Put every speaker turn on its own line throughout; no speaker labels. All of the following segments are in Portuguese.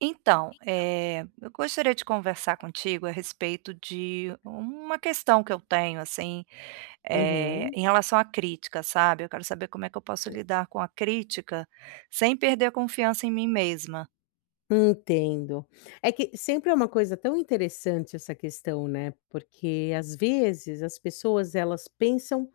Então,
Então, vo você
eh, eu gostaria de
não conversa
conversar contigo à respeito de um uma questão que eu tenho, assim, eh
Uhum.
em relação à crítica, sabe, eu quero saber como é que eu posso lidar com a crítica, sem perder a confiança em mim mesma.
Entendo. É que sempre é uma coisa tão interessante essa questão, né, porque, às vezes, as pessoas elas pensam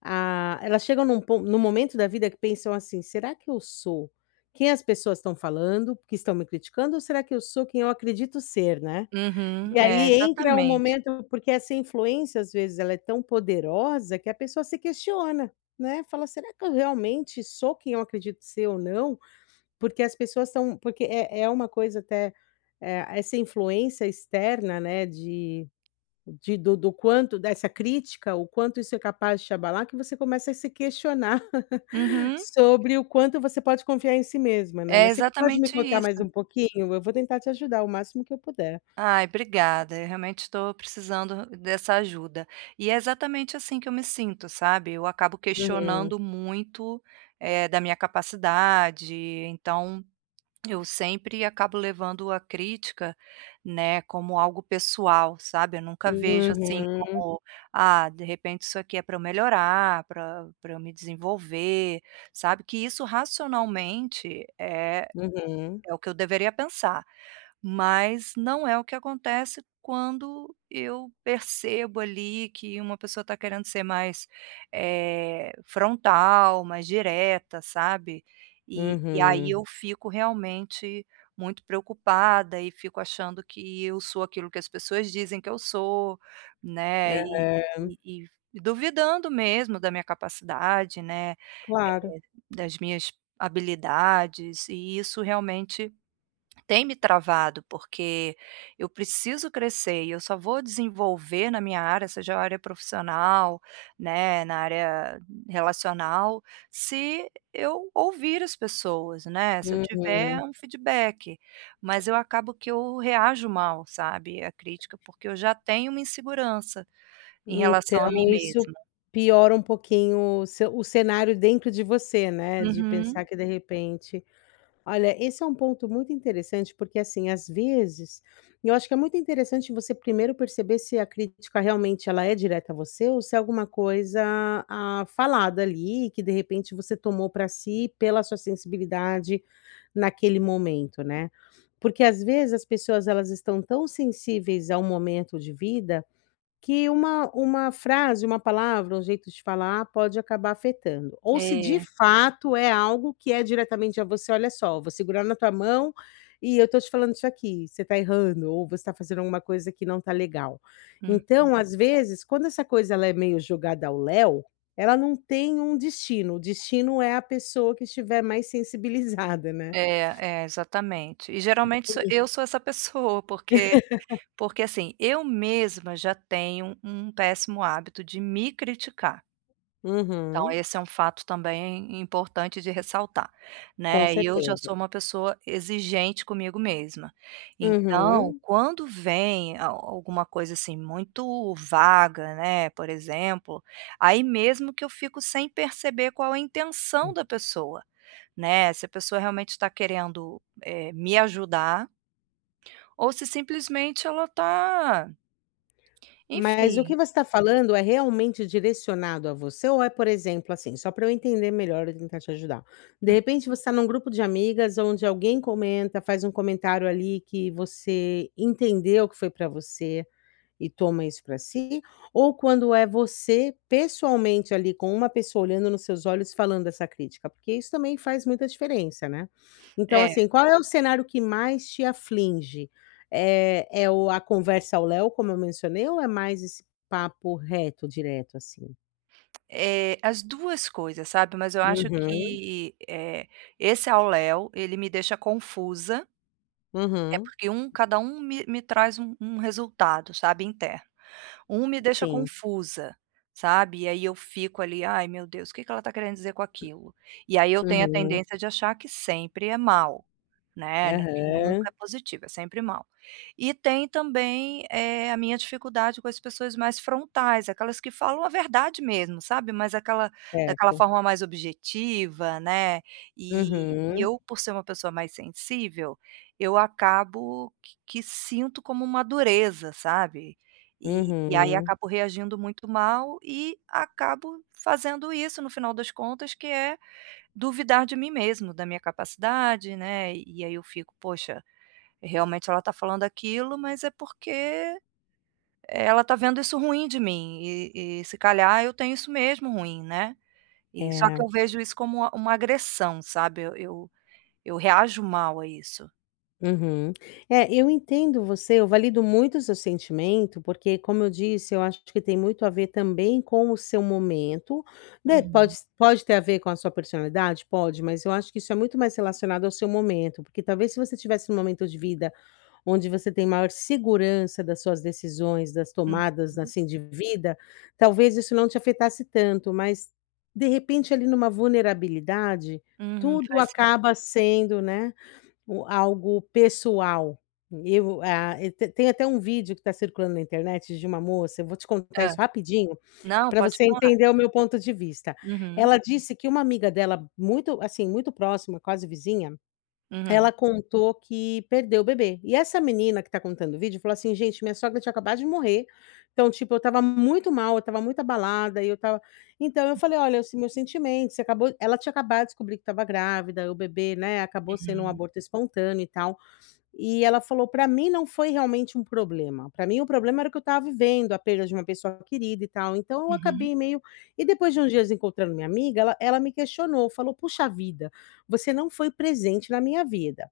ah, elas chegam em um pon em um momento da vida que pensam, assim: "Será que eu sou, quem as pessoas estão falando, porque estão me criticando ou será que eu sou quem eu acredito ser?" Né,
Uhum.
e
É,
aí entra um
exatamente.
momento porque essa influência, às vezes, ela é tão poderosa que a pessoa se questiona, né, fala: "Será que eu realmente sou quem eu acredito ser ou não?" Porque as pessoas são porque é é uma coisa até eh, essa influência externa, né, de de do do quanto dessa crítica, o quanto isso é capaz de te abalar que você começa a se questionar,
Uhum.
sobre o quanto você pode confiar em si mesma, né.
É
Mas você pode me
exatamente
contar
isso.
mais um pouquinho? Eu vou tentar te ajudar o máximo que eu puder.
Ai, obrigada, eu realmente estou precisando dessa ajuda. E é exatamente assim, que eu me sinto, sabe, eu acabo
Uhum.
questionando muito, eh, da minha capacidade. Então, eu sempre acabo levando a crítica, né, como algo pessoal, sabe, eu nunca vejo, assim,
Uhum.
como: "Ah, de repente isso aqui é para eu melhorar, para para eu me desenvolver", sabe, que isso racionalmente é
Uhum.
é o que eu deveria pensar, mas não é o que acontece quando eu percebo ali que uma pessoa está querendo ser mais, eh frontal, mais direta, sabe, e e aí
Uhum.
eu fico realmente muito preocupada e fico achando que eu sou aquilo que as pessoas dizem que eu sou, né e
Aham.
e e duvidando mesmo da minha capacidade né, eh,
Claro.
das minhas habilidades e isso realmente, tem me travado, porque eu preciso crescer e eu só vou desenvolver na minha área seja a área profissional, né, na área relacional, se eu ouvir as pessoas né, se eu tiver
Uhum.
um feedback, mas eu acabo que eu reajo mal, sabe, à crítica, porque eu já tenho uma insegurança, em relação a mim
Então isso
mesma.
piora um pouquinho o ce o cenário dentro de você, né, de
Uhum.
pensar que de repente olha, esse é um ponto muito interessante porque, assim, às vezes, eu acho que é muito interessante você primeiro perceber se a crítica realmente ela é direta a você ou se é alguma coisa, ah, falada ali que de repente você tomou para si pela sua sensibilidade naquele momento, né. Porque, às vezes, as pessoas elas estão tão sensíveis a um momento de vida, que uma uma frase, uma palavra, um jeito de falar pode acabar afetando, ou se de
É.
fato é algo que é diretamente a você: "Olha só, vou segurar na tua mão, e eu estou te falando isso aqui, você está errando ou você está fazendo alguma coisa que não está legal".
Uhum.
Então às vezes quando essa coisa ela é meio jogada ao léo, ela não tem um destino, o destino é a pessoa que estiver mais sensibilizada, né.
É, é, exatamente. E geralmente sou
Uhum.
eu sou essa pessoa porque porque, assim, eu mesma já tenho um péssimo hábito de me criticar. Então
Uhum.
esse é um fato também importante de ressaltar,
Com
né, e eu já
certeza.
sou uma pessoa exigente comigo mesma. Então
Uhum.
quando vem a alguma coisa, assim, muito vaga, né, por exemplo, aí mesmo que eu fico sem perceber qual a intenção
Hum.
da pessoa, né, se a pessoa realmente está querendo, eh, me ajudar ou se simplesmente ela está
Mas o que
Enfim.
você está falando é realmente direcionado a você ou é por exemplo, assim, só para eu entender melhor e tentar te ajudar. De
Hum.
repente você está em um grupo de amigas aonde alguém comenta, faz um comentário ali que você entendeu que foi para você, e toma isso para si, ou quando é você pessoalmente ali com uma pessoa olhando nos seus olhos e falando essa crítica? Porque isso também faz muita diferença, né. Então,
É.
assim, qual é o cenário que mais te aflige? É é o a conversa ao léo como eu mencionei ou é mais esse papo reto, direto, assim?
Eh, as duas coisas, sabe. Mas eu acho
Uhum.
que eh, esse ao léo, ele me deixa confusa É,
Uhum.
porque um cada um me me traz um um resultado, sabe, interno. Um me deixa
Sim.
confusa, sabe, e aí eu fico ali: "Ai meu Deus, que que ela está querendo dizer com aquilo?" E aí eu tenho a
Uhum.
tendência de achar que sempre é mau, né, não é que nunca
Aham.
é positivo, é sempre mau. E tem também, eh, a minha dificuldade com as pessoas mais frontais, aquelas que falam a verdade mesmo, sabe, mas aquela daquela
Certo.
forma mais objetiva, né, e e
Uhum.
eu por ser uma pessoa mais sensível, eu acabo que que sinto como uma dureza, sabe, e e aí
Uhum.
acabo reagindo muito mal e acabo fazendo isso no final das contas que é: duvidar de mim mesmo, da minha capacidade, né. E aí eu fico: "Poxa, realmente ela está falando aquilo, mas é porque, ela está vendo isso ruim de mim e e se calhar eu tenho isso mesmo ruim, né". E só que
É.
eu vejo isso como uma uma agressão, sabe, eu eu eu reajo mal a isso.
Uhum. É, eu entendo você, eu valido muito o seu sentimento, porque como eu disse, eu acho que tem muito a ver também com o seu momento. Né, pode
Uhum.
s pode ter a ver com a sua personalidade? Pode, mas eu acho que isso é muito mais relacionado ao seu momento, porque talvez se você estivesse num momento de vida onde você tem maior segurança das suas decisões, das tomadas,
Uhum.
assim, de vida, talvez isso não te afetasse tanto. Mas, de repente, ali numa vulnerabilidade,
Uhum.
tudo
Faz
acaba
sentido.
sendo, né, u algo pessoal. Eu a te tem até um vídeo que está circulando na internet de uma moça, eu vou te contar
Hã.
isso rapidinho,
Não,
pra
pode
você
falar.
entender o meu ponto de vista.
Uhum.
Ela disse que uma amiga dela muito assim, muito próxima, quase vizinha,
Uhum.
ela contou que perdeu o bebê. E, essa menina que tá contando o vídeo falou assim: "Gente minha sogra tinha acabado de morrer, então, tipo, eu estava muito mal, eu estava muito abalada e eu estava" Então eu falei: "Olha o se meus sentimentos, você acabou" ela tinha acabado a descobrir que estava grávida e o bebê, né, acabou sendo um
Uhum.
aborto espontâneo e tal. E ela falou: "Para mim não foi realmente um problema, para mim o problema era que eu estava vivendo a perda de uma pessoa querida e tal, então eu
Uhum.
acabei meio" E depois de uns dias encontrando minha amiga ela ela me questionou, falou: "Puxa vida, você não foi presente na minha vida".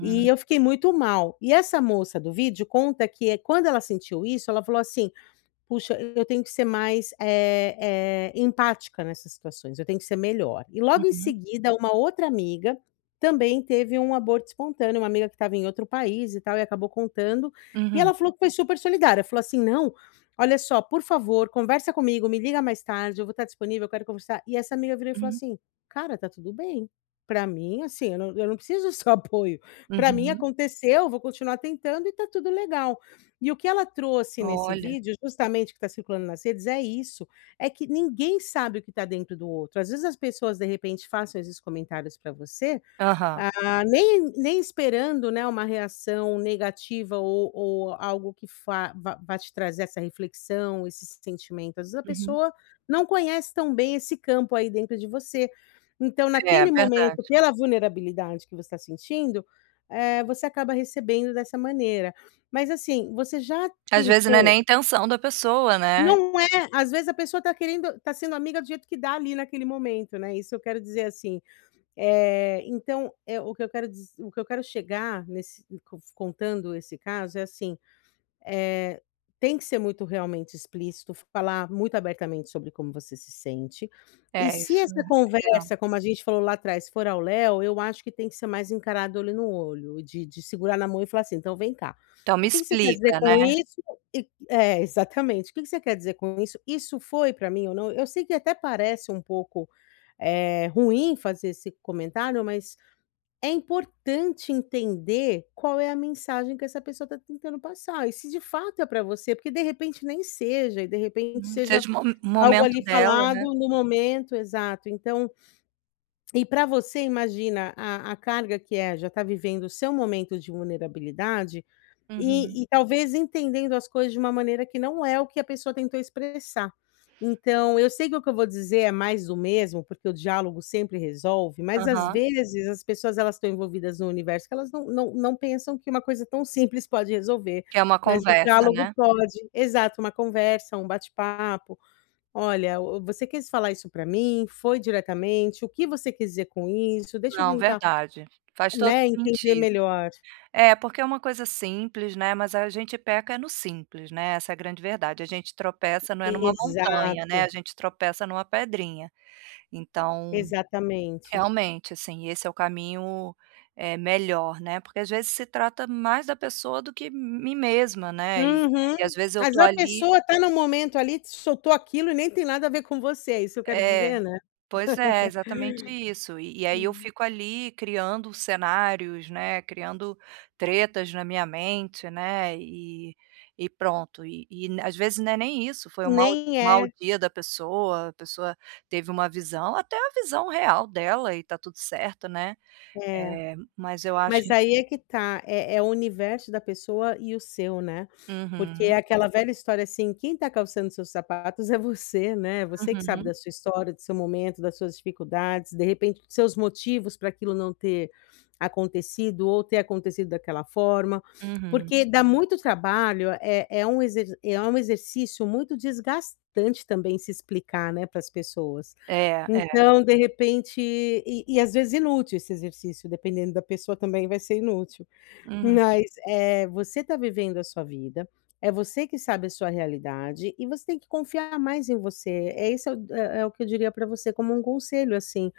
E eu fiquei muito mal, e essa moça do vídeo conta que é quando ela sentiu isso ela falou assim: "Puxa eu tenho que ser mais, é é, empática nessas situações, eu tenho que ser melhor". E logo em
Uhum.
seguida uma outra amiga, também teve um aborto espontâneo, uma amiga que estava em outro país e tal e acabou contando. E
Uhum.
ela falou que foi super solidária, falou assim: "Não, olha só por favor conversa comigo, me liga mais tarde, eu vou estar disponível, eu quero conversar". E essa amiga virou e falou
Uhum.
assim: "Cara, está tudo bem. Para mim assim, eu não eu não preciso do seu apoio, para mim
Uhum.
aconteceu, vou continuar tentando e está tudo legal". E o que ela trouxe nesse
Olha.
vídeo, justamente o que está circulando nas redes, é isso, é que ninguém sabe o que está dentro do outro, às vezes as pessoas, de repente, façam esses comentários pra você,
Aham.
ah, nem nem esperando, né, uma reação negativa ou ou algo que fa vá vá te trazer essa reflexão, esse sentimento. Às vezes a
Uhum.
pessoa não conhece tão bem esse campo aí dentro de você. Então,
É,
naquele momento,
verdade.
pela vulnerabilidade que você tá sentindo, eh, você acaba recebendo dessa maneira. Mas assim, você já
Às vezes não é
tentou
nem intenção da pessoa, né.
Não é. Às vezes a pessoa tá querendo tá sendo amiga do jeito que dá ali naquele momento, né, isso eu quero dizer assim. Eh, então é o que eu quero diz o que eu quero chegar nesse cof contando esse caso é assim: eh, tem que ser muito realmente explícito, falar muito abertamente sobre como você se sente. E
É,
se
isso.
essa
É.
conversa como a gente falou lá atrás for ao léu, eu acho que tem que ser mais encarado olho no olho, de de segurar na mão e falar assim: "Então vem cá,
Então me
o que que você quer dizer
explica, né.
com isso?" E é exatamente. "O que que você quer dizer com isso? Isso foi pra mim ou não?" Eu sei que até parece um pouco, eh, ruim fazer esse comentário mas, é importante entender qual é a mensagem que essa pessoa tá tentando passar e se, de fato, é pra você, porque, de repente, nem seja e, de repente,
Hum,
seja
seja o mo
algo
momento
ali
dela,
falado
né.
no momento exato, então, e para você imagina a a carga que é já está vivendo o seu momento de vulnerabilidade,
Uhum.
e e talvez entendendo as coisas de uma maneira que não é o que a pessoa tentou expressar. Então, eu sei que o que eu vou dizer é mais do mesmo, porque o diálogo sempre resolve, mas às
Aham.
vezes as pessoas elas estão envolvidas no universo que elas não não não pensam que uma coisa tão simples pode resolver,
Quer uma
mas o
conversa,
diálogo
né.
pode, exato uma conversa, um bate-papo. "Olha, você quis falar isso pra mim? Foi diretamente? o que você quis dizer com isso? Deixa eu
Não,
tentar,
verdade. Faz todo
né, entender
sentido.
melhor".
É porque é uma coisa simples, né, mas a gente peca é no simples, né, essa é a grande verdade. A gente tropeça, não é numa montanha, né,
Exato.
a gente tropeça numa pedrinha. Então,
Exatamente.
realmente, assim, esse é o caminho, eh, melhor, né, porque às vezes se trata mais da pessoa do que m mim mesma, né. Eh, e às
Uhum.
vezes eu
Mas
tô
a
ali
pessoa tá no momento ali, te soltou aquilo e nem tem nada a ver com você, é isso eu quero
É,
dizer, né.
pois é, exatamente isso. E, e aí eu
Hum.
fico ali criando cenários, né, criando tretas na minha mente, né, e e pronto. E e, n às vezes, não é nem isso, foi um mau
Nem
mau
é.
dia da pessoa, a pessoa teve uma visão até uma visão real dela e tá tudo certo, né.
É.
Eh, mas eu acho
Mas aí é que tá, é é, o universo da pessoa e o seu, né. Porque é
Uhum.
aquela velha história assim, quem está calçando seus sapatos é você, né, você que sabe
Uhum.
da sua história, do seu momento, das suas dificuldades, de repente, os seus motivos para aquilo não ter acontecido ou ter acontecido daquela forma.
Uhum.
Porque dá muito trabalho, é é um exer é um exercício muito desgastante também se explicar, né, para as pessoas.
É, é.
Então, de repente e e às vezes, inútil esse exercício, dependendo da pessoa também, vai ser inútil.
Uhum.
Mas, eh, você tá vivendo a sua vida, é você que sabe a sua realidade, e você tem que confiar mais em você, é esse é o é o que eu diria pra você como um conselho assim.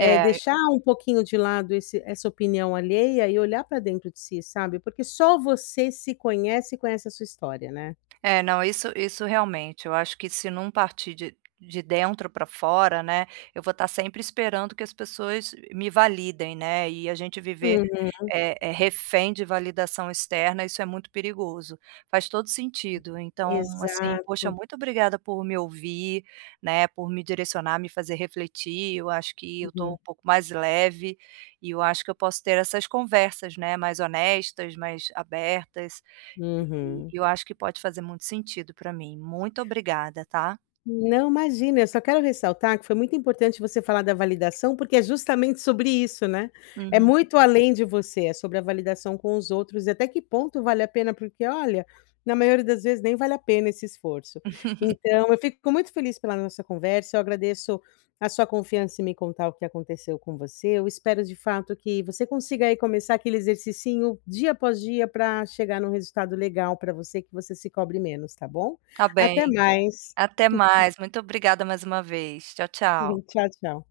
É deixar um pouquinho de lado esse essa opinião alheia e olhar pra dentro de si, sabe. Porque só você se conhece e conhece a sua história, né.
É, não, isso isso realmente eu acho que se não partir de de dentro pra fora, né, eu vou estar sempre esperando que as pessoas me validem, né, e a gente viver,
Uhum.
é é refém de validação externa isso é muito perigoso. Faz todo sentido então, assim, poxa
Exato.
muito obrigada por me ouvir, né, por me direcionar, me fazer refletir. Eu acho que eu tô
Uhum.
um pouco mais leve, e eu acho que eu posso ter essas conversas, né, mais honestas, mais abertas, e
Uhum.
e eu acho que pode fazer muito sentido pra mim. Muito obrigada, tá.
Não, imagina, eu só quero ressaltar que foi muito importante você falar da validação, porque é justamente sobre isso, né, é
Uhum.
muito além de você, é sobre a validação com os outros e até que ponto vale a pena porque, olha, na maioria das vezes nem vale a pena esse esforço. Então eu fico muito feliz pela nossa conversa, eu agradeço a sua confiança em me contar o que aconteceu com você, eu espero de fato que você consiga aí começar aquele exercicinho dia após dia para chegar num resultado legal pra você, que você se cobre menos, tá bom?
Tá
Até
bem.
mais.
Até mais. Muito obrigada mais uma vez. Tchau, tchau.
Uhum. Tchau, tchau.